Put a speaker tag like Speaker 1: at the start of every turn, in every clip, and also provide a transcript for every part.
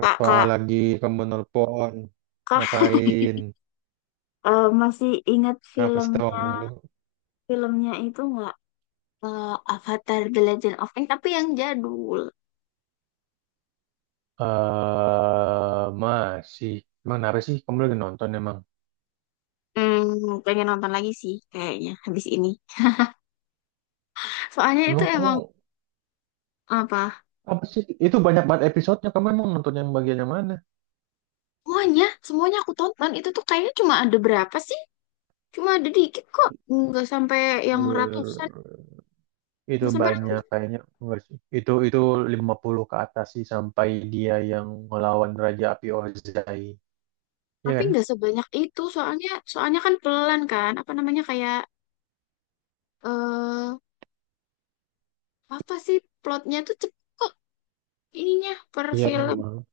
Speaker 1: Kak,
Speaker 2: Apa
Speaker 1: Kak,
Speaker 2: lagi kamu nelpon?
Speaker 1: Kak,
Speaker 2: Ngapain?
Speaker 1: eh, masih ingat
Speaker 2: Apa
Speaker 1: film
Speaker 2: sih tahu mulu?
Speaker 1: filmnya itu, nggak Eh, Avatar The Legend of Aang, tapi yang jadul.
Speaker 2: Eh, masih. Emang kenapa sih? Kamu lagi nonton emang?
Speaker 1: Pengen nonton lagi sih kayaknya habis ini. Soalnya itu
Speaker 2: Emang kamu
Speaker 1: emang apa?
Speaker 2: apa sih? Itu banyak banget episodenya. Kamu emang nonton yang bagian yang mana?
Speaker 1: Semuanya, semuanya aku tonton itu tuh kayaknya cuma ada berapa sih? Cuma ada dikit kok, nggak sampai yang ratusan,
Speaker 2: Eh, itu
Speaker 1: nggak sampai
Speaker 2: banyak
Speaker 1: ratusan.
Speaker 2: kayaknya enggak sih. Itu 50 ke atas sih sampai dia yang ngelawan Raja Api Ozai. Iya
Speaker 1: Tapi
Speaker 2: kan?
Speaker 1: nggak sebanyak itu soalnya, soalnya kan pelan kan, apa namanya kayak eh apa sih plotnya tuh cepet kok ininya per
Speaker 2: Iya
Speaker 1: film.
Speaker 2: emang.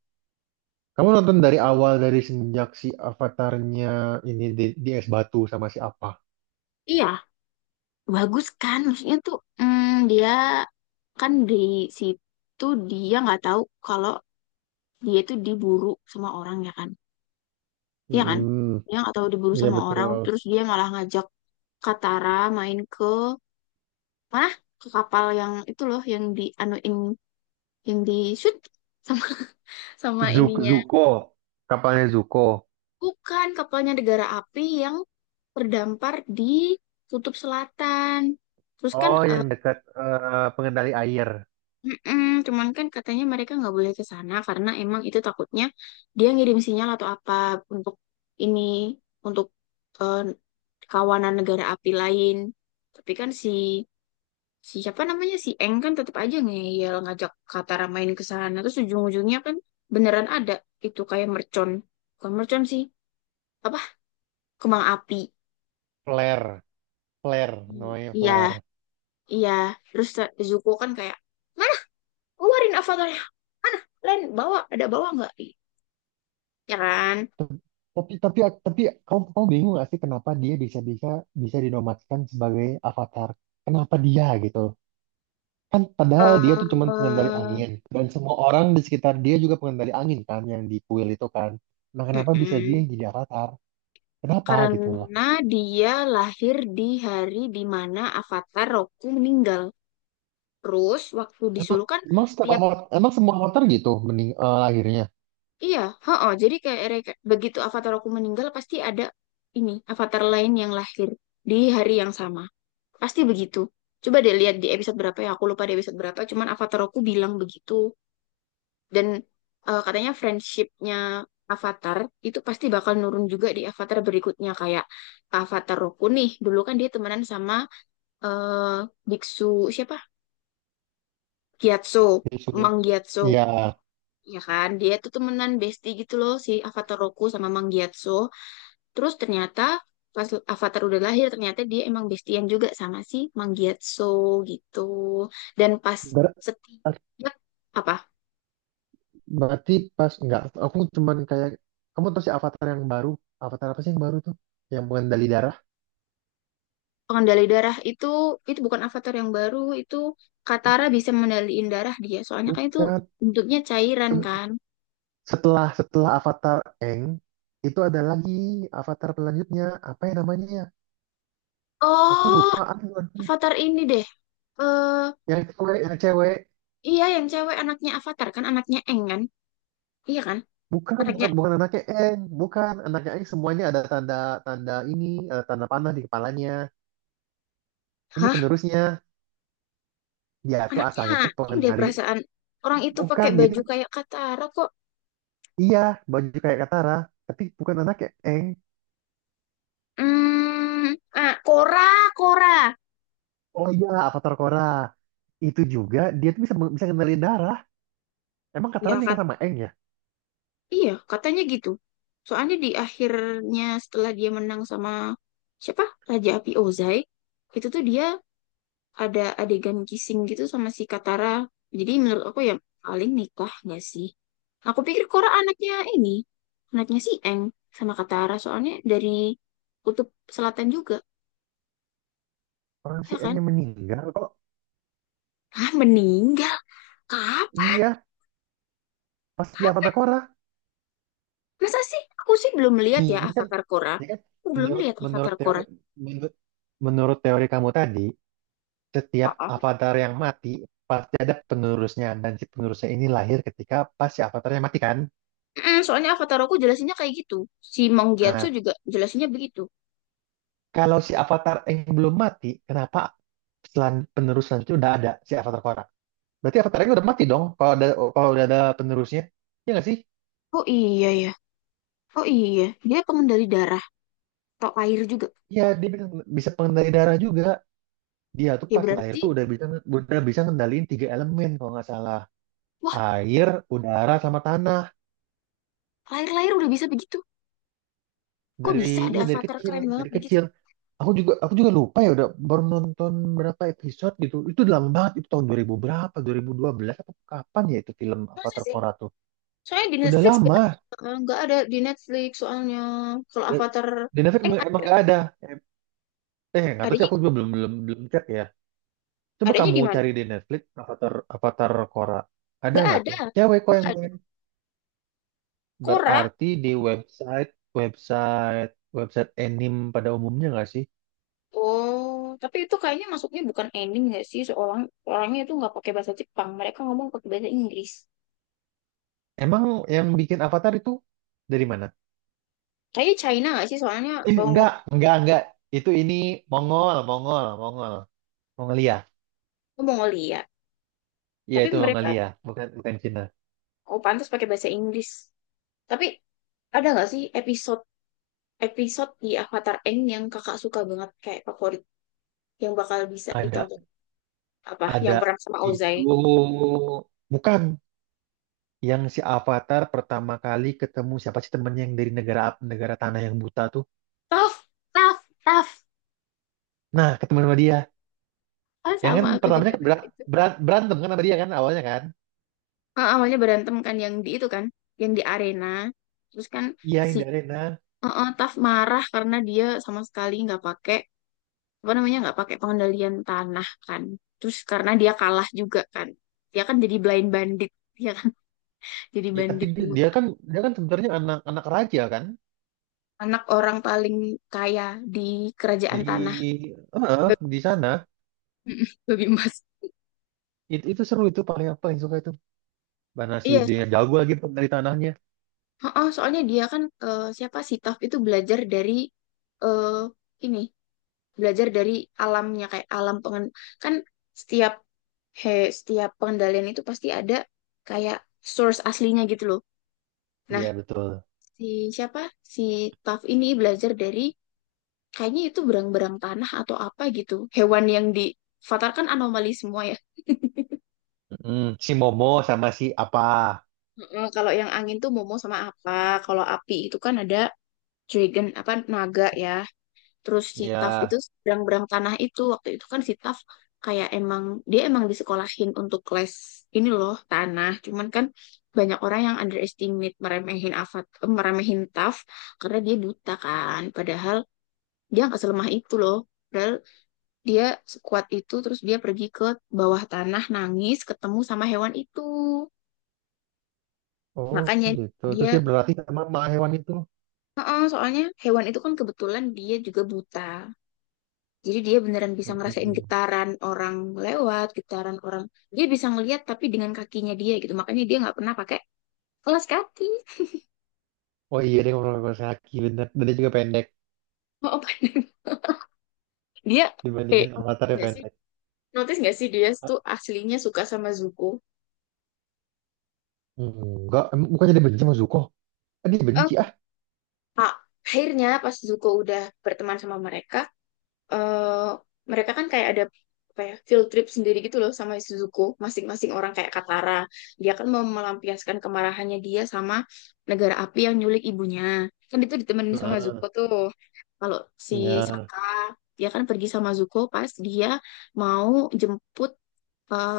Speaker 2: Kamu nonton dari awal dari semenjak si avatarnya ini di es batu sama si apa?
Speaker 1: Iya, bagus kan maksudnya tuh dia kan di situ dia nggak tahu kalau dia tuh diburu sama orang, ya kan? Iya kan,
Speaker 2: Mm-mm.
Speaker 1: dia nggak tahu diburu
Speaker 2: Iya
Speaker 1: sama orang
Speaker 2: betul.
Speaker 1: terus dia malah ngajak Katara main ke mana, ke kapal yang itu loh yang di anuin, yang di shoot sama sama
Speaker 2: Zuk
Speaker 1: ininya,
Speaker 2: Zuko, kapalnya Zuko.
Speaker 1: bukan kapalnya negara api yang terdampar di Kutub Selatan. Terus kan
Speaker 2: Oh, yang dekat pengendali air.
Speaker 1: mm-mm, cuman kan katanya mereka nggak boleh ke sana karena emang itu takutnya dia ngirim sinyal atau apa untuk ini untuk eh, kawanan negara api lain. Tapi kan si si siapa namanya si Eng kan tetap aja ngeyel ngajak Katara main ke sana. Terus ujung-ujungnya kan beneran ada itu kayak mercon. Bukan mercon sih. Apa? Kembang api.
Speaker 2: Flare, flare,
Speaker 1: Hmm.
Speaker 2: namanya
Speaker 1: Iya,
Speaker 2: flare.
Speaker 1: iya. Terus Zuko kan kayak, mana? Keluarin avatarnya. Mana? Len, bawa. Ada bawa nggak? Ya kan?
Speaker 2: Tep- Tapi tapi tapi kamu kamu bingung gak sih kenapa dia bisa bisa bisa dinobatkan sebagai avatar? Kenapa dia gitu? Kan padahal dia tuh cuman pengendali
Speaker 1: eh
Speaker 2: angin dan semua orang di sekitar dia juga pengendali angin kan yang di kuil itu kan. Nah, kenapa bisa dia
Speaker 1: mm-mm.
Speaker 2: yang jadi avatar? Kenapa gitu.
Speaker 1: Karena dia lahir di hari di mana Avatar Roku meninggal. Terus waktu
Speaker 2: Emang,
Speaker 1: disuruh kan
Speaker 2: emang setiap
Speaker 1: tiap,
Speaker 2: emang semua motor gitu lahirnya
Speaker 1: iya, heeh, jadi kayak begitu Avatar Roku meninggal pasti ada ini Avatar lain yang lahir di hari yang sama. Pasti begitu. Coba deh lihat di episode berapa ya, aku lupa di episode berapa, cuman Avatar Roku bilang begitu. Dan katanya friendshipnya Avatar itu pasti bakal nurun juga di Avatar berikutnya kayak Avatar Roku nih. Dulu kan dia temenan sama eh, biksu siapa? Gyatso,
Speaker 2: disuruh.
Speaker 1: Mang Gyatso.
Speaker 2: Ya,
Speaker 1: Ya kan, dia tuh temenan bestie gitu loh si Avatar Roku sama Mang Gyatso. Terus ternyata pas Avatar udah lahir ternyata dia emang bestian juga sama si Mang Gyatso gitu. Dan pas
Speaker 2: ber-
Speaker 1: setiap apa?
Speaker 2: berarti pas enggak aku cuman kayak kamu tahu si avatar yang baru, avatar apa sih yang baru tuh? Yang mengendali darah?
Speaker 1: Pengendali darah itu bukan avatar yang baru. Itu Katara bisa mengendaliin darah dia soalnya kan itu
Speaker 2: Bukan.
Speaker 1: bentuknya cairan kan.
Speaker 2: Setelah setelah avatar Eng itu ada lagi avatar selanjutnya apa ya namanya ya? Aku
Speaker 1: Oh,
Speaker 2: lupa. Aduh, aduh.
Speaker 1: avatar ini deh, eh
Speaker 2: Yang cewek, yang cewek.
Speaker 1: iya yang cewek, anaknya avatar kan, anaknya Eng kan, iya kan,
Speaker 2: Bukan,
Speaker 1: anaknya.
Speaker 2: bukan, bukan anaknya Eng, bukan anaknya Eng semuanya ada tanda tanda ini, ada tanda panah di kepalanya. Ini
Speaker 1: Hah,
Speaker 2: penerusnya. Dia tuh
Speaker 1: anaknya
Speaker 2: asalnya tuh
Speaker 1: Eng
Speaker 2: pengen
Speaker 1: deh
Speaker 2: nari,
Speaker 1: perasaan, orang itu pakai
Speaker 2: bukan jadi
Speaker 1: baju kayak Katara kok.
Speaker 2: iya baju kayak Katara tapi bukan anak kayak Eng.
Speaker 1: Hmm, ah, Korra, Korra.
Speaker 2: Oh iya, Avatar Korra itu juga dia tuh bisa bisa ngendaliin darah. Emang Katara
Speaker 1: Ya.
Speaker 2: nikah sama Eng ya?
Speaker 1: Iya, katanya gitu. Soalnya di akhirnya setelah dia menang sama siapa? Raja Api Ozai, itu tuh dia ada adegan kissing gitu sama si Katara. Jadi menurut aku ya paling nikah nggak sih? Aku pikir Korra anaknya ini, anaknya si Eng sama Katara. Soalnya dari kutub selatan juga,
Speaker 2: Orang si
Speaker 1: ya
Speaker 2: Eng
Speaker 1: kan?
Speaker 2: yang meninggal kok.
Speaker 1: Ah, meninggal. Kapan?
Speaker 2: Iya pas di Avatar Korra.
Speaker 1: Masa sih? Aku sih belum lihat ya
Speaker 2: ini kan
Speaker 1: Avatar Korra.
Speaker 2: ini kan
Speaker 1: Aku belum
Speaker 2: menurut
Speaker 1: lihat
Speaker 2: menurut
Speaker 1: Avatar
Speaker 2: teori
Speaker 1: Korra.
Speaker 2: menurut menurut teori kamu tadi, setiap avatar yang mati pasti ada penerusnya dan si penerusnya ini lahir ketika pas si avatarnya mati kan.
Speaker 1: Mm, soalnya Avatarku jelasinnya kayak gitu. Si Manggiatsu
Speaker 2: Nah,
Speaker 1: juga jelasinnya begitu.
Speaker 2: kalau si avatar Aang belum mati, kenapa penerus selanjutnya udah ada si avatar Korra? Berarti avatar Aang udah mati dong kalau udah ada penerusnya. Iya nggak sih?
Speaker 1: Oh iya ya. Oh iya. Dia pengendali darah atau air juga.
Speaker 2: Iya, dia bisa, pengendali darah juga. Dia tuh
Speaker 1: Ya
Speaker 2: pas lahir
Speaker 1: berarti,
Speaker 2: tuh udah bisa ngendaliin tiga elemen kalau nggak salah.
Speaker 1: wah,
Speaker 2: Air, udara, sama tanah.
Speaker 1: lahir-lahir udah bisa begitu. Kok bisa
Speaker 2: Dari
Speaker 1: ada
Speaker 2: iya dari
Speaker 1: Avatar
Speaker 2: kecil,
Speaker 1: keren banget
Speaker 2: dari
Speaker 1: begitu?
Speaker 2: kecil. Aku juga lupa ya udah baru nonton berapa episode gitu. Itu udah lama banget, itu tahun 2000 berapa? 2012 atau kapan ya itu film
Speaker 1: Masa
Speaker 2: Avatar
Speaker 1: sih?
Speaker 2: Korra tuh?
Speaker 1: Soalnya di
Speaker 2: Udah
Speaker 1: Netflix nggak
Speaker 2: lama.
Speaker 1: nggak ada di Netflix soalnya kalau Avatar
Speaker 2: Di Netflix emang
Speaker 1: ada.
Speaker 2: nggak ada. Eh, nggak tahu sih
Speaker 1: Adanya,
Speaker 2: aku juga belum belum belum cek ya. Coba
Speaker 1: adanya
Speaker 2: kamu
Speaker 1: di mana?
Speaker 2: cari di Netflix Avatar Avatar Korra. Ada
Speaker 1: Nggak
Speaker 2: nggak
Speaker 1: ada.
Speaker 2: tuh? Cewek kok
Speaker 1: Nggak
Speaker 2: yang
Speaker 1: ada.
Speaker 2: main.
Speaker 1: Korra.
Speaker 2: Berarti di website website website anime pada umumnya nggak sih?
Speaker 1: Oh, tapi itu kayaknya masuknya bukan ending nggak sih? Seorang orangnya itu nggak pakai bahasa Jepang, mereka ngomong pakai bahasa Inggris.
Speaker 2: Emang yang bikin Avatar itu dari mana?
Speaker 1: Kayaknya China nggak sih? Soalnya
Speaker 2: Eh,
Speaker 1: kalau ngomong
Speaker 2: enggak, enggak. Itu ini Mongol, Mongol, Mongol, Mongolia.
Speaker 1: Mongolia.
Speaker 2: Iya,
Speaker 1: Tapi
Speaker 2: itu
Speaker 1: mereka,
Speaker 2: Mongolia, bukan bukan Cina.
Speaker 1: oh pantas pakai bahasa Inggris. Tapi ada nggak sih episode episode di Avatar Aang yang kakak suka banget kayak favorit, yang bakal bisa
Speaker 2: Ada,
Speaker 1: ditonton, apa yang
Speaker 2: ada.
Speaker 1: perang sama Ozai?
Speaker 2: Itu bukan. Yang si Avatar pertama kali ketemu siapa sih temennya yang dari negara negara tanah yang buta tuh.
Speaker 1: Tough, tough, tough.
Speaker 2: Nah, ketemu sama dia.
Speaker 1: Oh,
Speaker 2: Yang
Speaker 1: sama
Speaker 2: kan
Speaker 1: aku juga
Speaker 2: pertamanya kan
Speaker 1: suka itu.
Speaker 2: berantem kan sama dia kan awalnya kan.
Speaker 1: Ah, awalnya berantem kan yang di itu kan, yang di arena. Terus kan
Speaker 2: Iya,
Speaker 1: si
Speaker 2: yang dari nah.
Speaker 1: Taf marah karena dia sama sekali nggak pakai apa namanya, nggak pakai pengendalian tanah kan, terus karena dia kalah juga kan dia kan jadi blind bandit, dia kan jadi
Speaker 2: Ya, tapi
Speaker 1: bandit
Speaker 2: dia,
Speaker 1: bu,
Speaker 2: dia kan sebenarnya anak anak raja kan
Speaker 1: anak orang paling kaya di kerajaan tanah.
Speaker 2: di di
Speaker 1: Babi,
Speaker 2: sana.
Speaker 1: babi emas.
Speaker 2: Itu seru itu paling apa yang suka itu. Mana si
Speaker 1: Iya,
Speaker 2: dia yang jago lagi dari tanahnya.
Speaker 1: oh, soalnya dia kan siapa sih Taf itu belajar dari eh ini belajar dari alamnya kayak alam pengen kan setiap, he, setiap pengendalian itu pasti ada kayak source aslinya gitu loh. Nah,
Speaker 2: Iya, betul.
Speaker 1: si siapa si Taf ini belajar dari kayaknya itu berang-berang tanah atau apa gitu, hewan yang di Avatar kan anomali semua ya.
Speaker 2: Mm, si Momo sama si apa?
Speaker 1: Mm-mm, kalau yang angin tuh Momo sama apa, kalau api itu kan ada dragon apa naga ya, terus si
Speaker 2: Iya.
Speaker 1: Taf itu berang-berang tanah itu. Waktu itu kan si Taf kayak emang dia emang disekolahin untuk les ini loh tanah, cuman kan banyak orang yang underestimate, meremehin Avatar, meremehin Taf karena dia buta kan, padahal dia nggak selemah itu loh, padahal dia sekuat itu. Terus dia pergi ke bawah tanah nangis ketemu sama hewan itu,
Speaker 2: Oh,
Speaker 1: makanya
Speaker 2: gitu.
Speaker 1: dia,
Speaker 2: Terus dia berlatih sama sama hewan itu.
Speaker 1: heeh, soalnya hewan itu kan kebetulan dia juga buta jadi dia beneran bisa ngerasain
Speaker 2: Mm.
Speaker 1: getaran orang, lewat getaran orang dia bisa ngelihat tapi dengan kakinya dia gitu, makanya dia nggak pernah pakai kelas kaki.
Speaker 2: Oh iya deh ngomong sama Saki bener. Dan dia juga pendek
Speaker 1: Oh, dia, eh
Speaker 2: dibandingkan Avatar yang
Speaker 1: nggak sih
Speaker 2: pendek.
Speaker 1: notice nggak sih dia
Speaker 2: Ah,
Speaker 1: tuh aslinya suka sama Zuko.
Speaker 2: enggak, emang bukannya dia benci sama Zuko? Ah, dia benci
Speaker 1: Eh,
Speaker 2: ah.
Speaker 1: Pak, akhirnya pas Zuko udah berteman sama mereka, eh mereka kan kayak ada apa ya, field trip sendiri gitu loh sama Suzuko, masing-masing orang kayak Katara dia kan mau melampiaskan kemarahannya dia sama negara api yang nyulik ibunya kan, itu ditemenin sama Zuko
Speaker 2: Heeh.
Speaker 1: tuh. Kalau si
Speaker 2: Iya.
Speaker 1: Saka dia kan pergi sama Zuko pas dia mau jemput eh,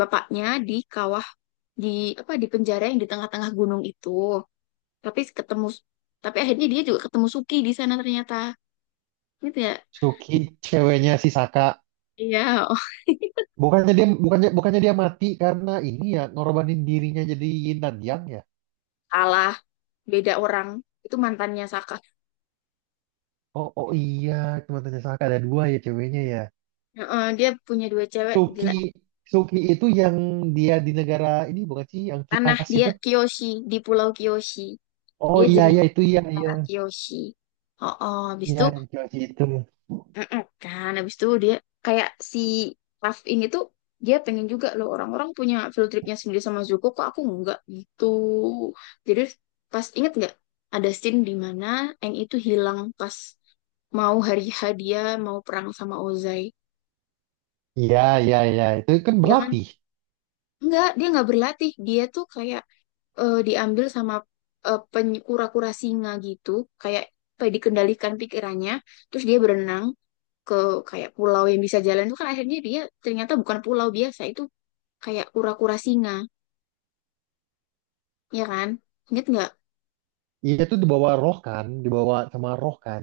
Speaker 1: bapaknya di kawah, di apa, di penjara yang di tengah-tengah gunung itu, tapi ketemu, tapi akhirnya dia juga ketemu Suki di sana ternyata, gitu ya.
Speaker 2: Suki ceweknya si Saka.
Speaker 1: Iya,
Speaker 2: Bukannya dia mati karena ini ya ngorbanin dirinya jadi yin dan yang ya.
Speaker 1: kalah, beda orang, itu mantannya Saka.
Speaker 2: Oh iya, cuma tanya Saka ada dua ya ceweknya ya.
Speaker 1: Heeh, dia punya dua cewek gila.
Speaker 2: Suki Suki itu yang dia di negara ini bukan sih yang
Speaker 1: Tanah,
Speaker 2: kipas
Speaker 1: dia
Speaker 2: itu?
Speaker 1: kyoshi, di Pulau kyoshi,
Speaker 2: Oh
Speaker 1: dia
Speaker 2: iya
Speaker 1: jadi
Speaker 2: iya itu iya iya.
Speaker 1: tentara Kiyoshi. Oh habis
Speaker 2: Iya,
Speaker 1: itu,
Speaker 2: yang kipas itu.
Speaker 1: heeh, kan habis itu dia kayak si Raf ini tuh dia pengen juga loh, orang-orang punya field tripnya sendiri sama Zuko kok aku enggak gitu, jadi pas inget nggak ada scene di mana Aang itu hilang pas mau hari hadiah mau perang sama Ozai.
Speaker 2: Iya, iya, iya. Itu kan
Speaker 1: Dia kan,
Speaker 2: berlatih.
Speaker 1: enggak, dia nggak berlatih. Dia tuh kayak, diambil sama kura-kura singa gitu, kayak apa ya, dikendalikan pikirannya. Terus dia berenang ke kayak pulau yang bisa jalan itu, kan akhirnya dia ternyata bukan pulau biasa, itu kayak kura-kura singa, ya kan? Ingat nggak?
Speaker 2: Iya tuh dibawa roh kan, dibawa sama roh kan.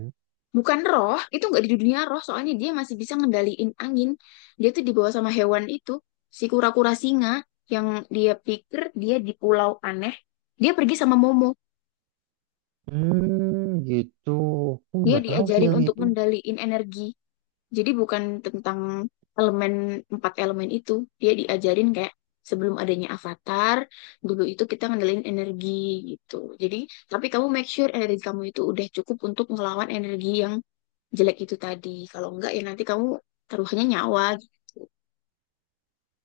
Speaker 1: Bukan roh, itu nggak di dunia roh, soalnya dia masih bisa ngendaliin angin. Dia tuh dibawa sama hewan itu, si kura-kura singa, yang dia pikir dia di pulau aneh. Dia pergi sama Momo.
Speaker 2: Hmm, gitu. Aku
Speaker 1: Dia
Speaker 2: nggak tahu sih
Speaker 1: diajarin
Speaker 2: yang
Speaker 1: untuk
Speaker 2: itu.
Speaker 1: ngendaliin energi. Jadi bukan tentang elemen empat elemen itu, dia diajarin kayak sebelum adanya avatar, dulu itu kita ngendaliin energi gitu. Jadi, tapi kamu make sure energi kamu itu udah cukup untuk ngelawan energi yang jelek itu tadi. Kalau enggak ya nanti kamu taruhannya nyawa gitu.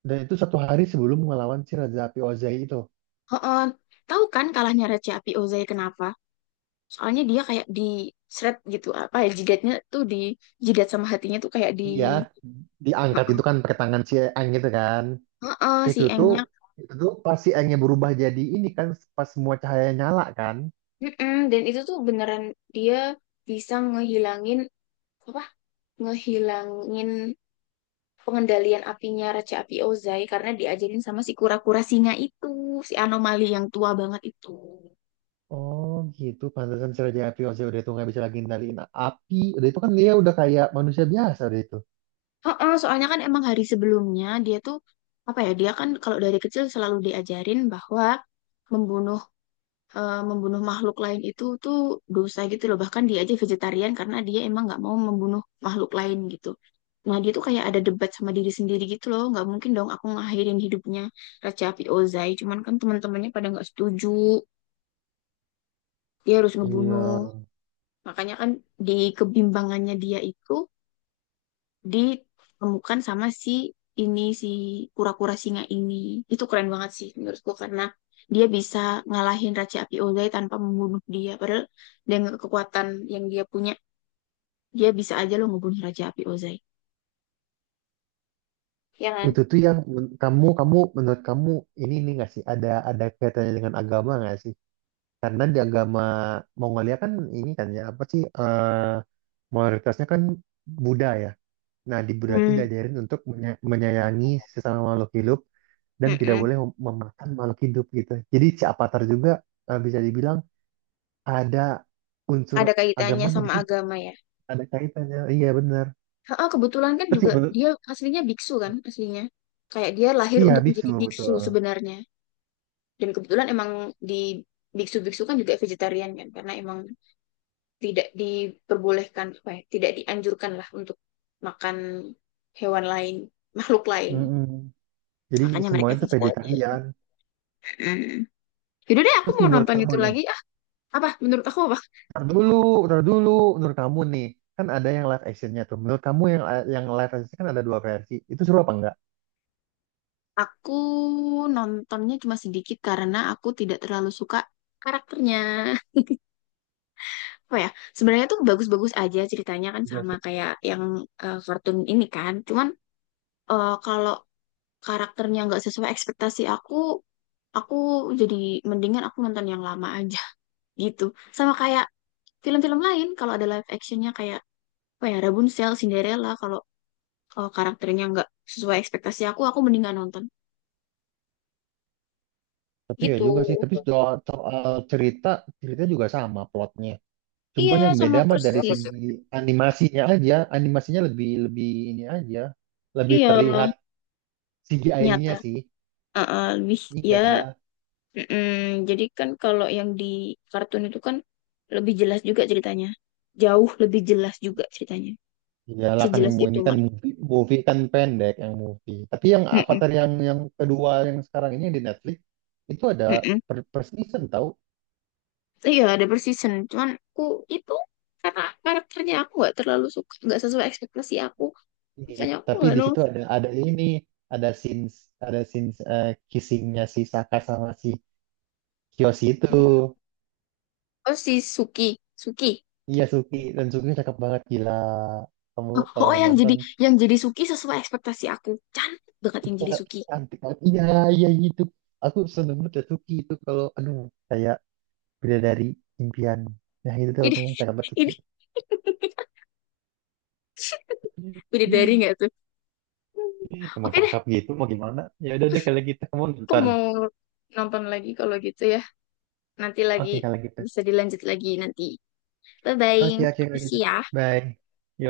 Speaker 2: Dan itu satu hari sebelum melawan si Raja Api Ozai itu.
Speaker 1: Oh, tahu kan kalahnya Raja Api Ozai kenapa? Soalnya dia kayak di seret gitu, apa ya, jidatnya tuh di jidat sama hatinya tuh kayak di,
Speaker 2: Iya, diangkat
Speaker 1: heeh,
Speaker 2: itu kan pakai tangan si Aang gitu kan.
Speaker 1: heeh, si
Speaker 2: Itu tuh,
Speaker 1: Engnya.
Speaker 2: itu tuh pas si Aangnya berubah jadi ini kan, pas semua cahaya nyala kan.
Speaker 1: Mm-mm, dan itu tuh beneran dia bisa ngehilangin apa? Ngehilangin pengendalian apinya Raja Api Ozai karena diajarin sama si kura-kura singa itu, si anomali yang tua banget itu.
Speaker 2: Oh gitu, pantesan si Raja Api Ozai udah itu nggak bisa lagi ngendaliin api. Udah itu kan dia udah kayak manusia biasa udah itu.
Speaker 1: Heeh, soalnya kan emang hari sebelumnya dia tuh apa ya? Dia kan kalau dari kecil selalu diajarin bahwa membunuh, membunuh makhluk lain itu tuh dosa gitu loh. Bahkan dia aja vegetarian karena dia emang nggak mau membunuh makhluk lain gitu. Nah dia tuh kayak ada debat sama diri sendiri gitu loh. Nggak mungkin dong aku ngakhirin hidupnya Raja api Ozai. Cuman kan teman-temannya pada nggak setuju. Dia harus
Speaker 2: Iya,
Speaker 1: ngebunuh. Makanya kan di kebimbangannya dia itu ditemukan sama si kura-kura singa ini. Itu keren banget sih menurutku karena dia bisa ngalahin Raja Api Ozai tanpa membunuh dia. Padahal dengan kekuatan yang dia punya, dia bisa aja loh ngebunuh Raja Api Ozai. Ya kan?
Speaker 2: itu tuh yang kamu kamu menurut kamu ini nggak sih ada kaitannya dengan agama nggak sih? Karena di agama Mongolia kan ini kan ya apa sih mayoritasnya kan Buddha ya. Nah di Buddha itu
Speaker 1: Hmm.
Speaker 2: diajarin untuk menyayangi sesama makhluk hidup dan tidak
Speaker 1: Mm-mm.
Speaker 2: boleh memakan makhluk hidup gitu. Jadi si Avatar juga bisa dibilang ada unsur
Speaker 1: Ada kaitannya
Speaker 2: agamanya di
Speaker 1: sama
Speaker 2: situ.
Speaker 1: agama ya.
Speaker 2: Ada kaitannya. Iya benar.
Speaker 1: Heeh, kebetulan kan
Speaker 2: Terus
Speaker 1: juga dia aslinya biksu kan aslinya. Kayak dia lahir
Speaker 2: iya
Speaker 1: untuk
Speaker 2: biksu
Speaker 1: menjadi biksu
Speaker 2: betul.
Speaker 1: sebenarnya. Dan kebetulan emang di biksu-biksu kan juga vegetarian kan karena emang tidak diperbolehkan apa ya, tidak dianjurkan lah untuk makan hewan lain, makhluk lain,
Speaker 2: Mm-mm. Jadi
Speaker 1: makanya mereka
Speaker 2: semuanya itu
Speaker 1: vegetarian.
Speaker 2: vegetarian.
Speaker 1: Hmm. Yaudah deh, aku
Speaker 2: Terus
Speaker 1: mau
Speaker 2: menurut
Speaker 1: nonton
Speaker 2: kamu
Speaker 1: itu
Speaker 2: nih,
Speaker 1: lagi. Ah, apa? Menurut aku apa?
Speaker 2: tar dulu, tar dulu, menurut kamu nih, kan ada yang live actionnya tuh. Menurut kamu yang live action kan ada dua versi. Itu seru apa enggak?
Speaker 1: Aku nontonnya cuma sedikit karena aku tidak terlalu suka karakternya. Apa ya? Sebenarnya tuh bagus-bagus aja ceritanya kan
Speaker 2: Juga
Speaker 1: sama
Speaker 2: seru.
Speaker 1: kayak yang kartun ini kan. Cuman kalau karakternya nggak sesuai ekspektasi aku jadi mendingan aku nonton yang lama aja gitu, sama kayak film-film lain kalau ada live actionnya kayak apa ya, Rapunzel, Cinderella, kalau kalau karakternya nggak sesuai ekspektasi aku mendingan nonton
Speaker 2: Tapi ya
Speaker 1: gitu.
Speaker 2: juga sih, tapi soal cerita, cerita juga sama plotnya.
Speaker 1: Iya
Speaker 2: Cuman yang
Speaker 1: sama
Speaker 2: beda mah dari
Speaker 1: persis.
Speaker 2: segi animasinya aja, animasinya lebih lebih ini aja, lebih
Speaker 1: Iya
Speaker 2: terlihat CGI-nya
Speaker 1: nyata.
Speaker 2: sih.
Speaker 1: Uh-uh, lebih ya,
Speaker 2: Iya.
Speaker 1: mm-mm. Jadi kan kalau yang di kartun itu kan lebih jelas juga ceritanya, jauh lebih jelas juga ceritanya,
Speaker 2: Iyalah kan
Speaker 1: sejelas itu
Speaker 2: ini kan
Speaker 1: malah.
Speaker 2: movie, movie kan pendek yang movie. Tapi yang
Speaker 1: Mm-mm,
Speaker 2: Avatar yang kedua yang sekarang ini yang di Netflix itu ada
Speaker 1: mm-mm.
Speaker 2: per season tahu.
Speaker 1: Iya, ada per season. Cuman aku itu karena karakternya aku nggak terlalu suka, nggak sesuai ekspektasi aku.
Speaker 2: Iya,
Speaker 1: Makanya aku
Speaker 2: tapi
Speaker 1: nggak
Speaker 2: di situ
Speaker 1: nonton.
Speaker 2: ada scenes ada scenes kissingnya si Saka sama si Kyoshi itu.
Speaker 1: Oh, si Suki, Suki.
Speaker 2: Iya Suki dan Suki cakep banget gila. Kamu
Speaker 1: Oh,
Speaker 2: kalau
Speaker 1: oh,
Speaker 2: nggak
Speaker 1: yang jadi,
Speaker 2: nonton
Speaker 1: yang jadi Suki sesuai ekspektasi aku. Cantik banget
Speaker 2: itu
Speaker 1: yang jadi
Speaker 2: sangat
Speaker 1: Suki.
Speaker 2: cantik banget. Iya iya itu. Aku seneng banget ya Suki itu kalau aduh kayak beda dari impian. Nah itu tuh
Speaker 1: Ini
Speaker 2: pokoknya cakep banget Suki.
Speaker 1: ini bidadari nggak tuh? Hmm.
Speaker 2: Emang
Speaker 1: Oke deh,
Speaker 2: cakep gitu mau gimana? Ya udah deh kalau gitu kamu
Speaker 1: aku
Speaker 2: nonton.
Speaker 1: mau nonton lagi kalau gitu ya. Nanti lagi
Speaker 2: Oke kalau gitu.
Speaker 1: bisa dilanjut lagi nanti. Bye bye.
Speaker 2: Oke oke kalau
Speaker 1: Makasih
Speaker 2: gitu.
Speaker 1: ya.
Speaker 2: Bye. Yo.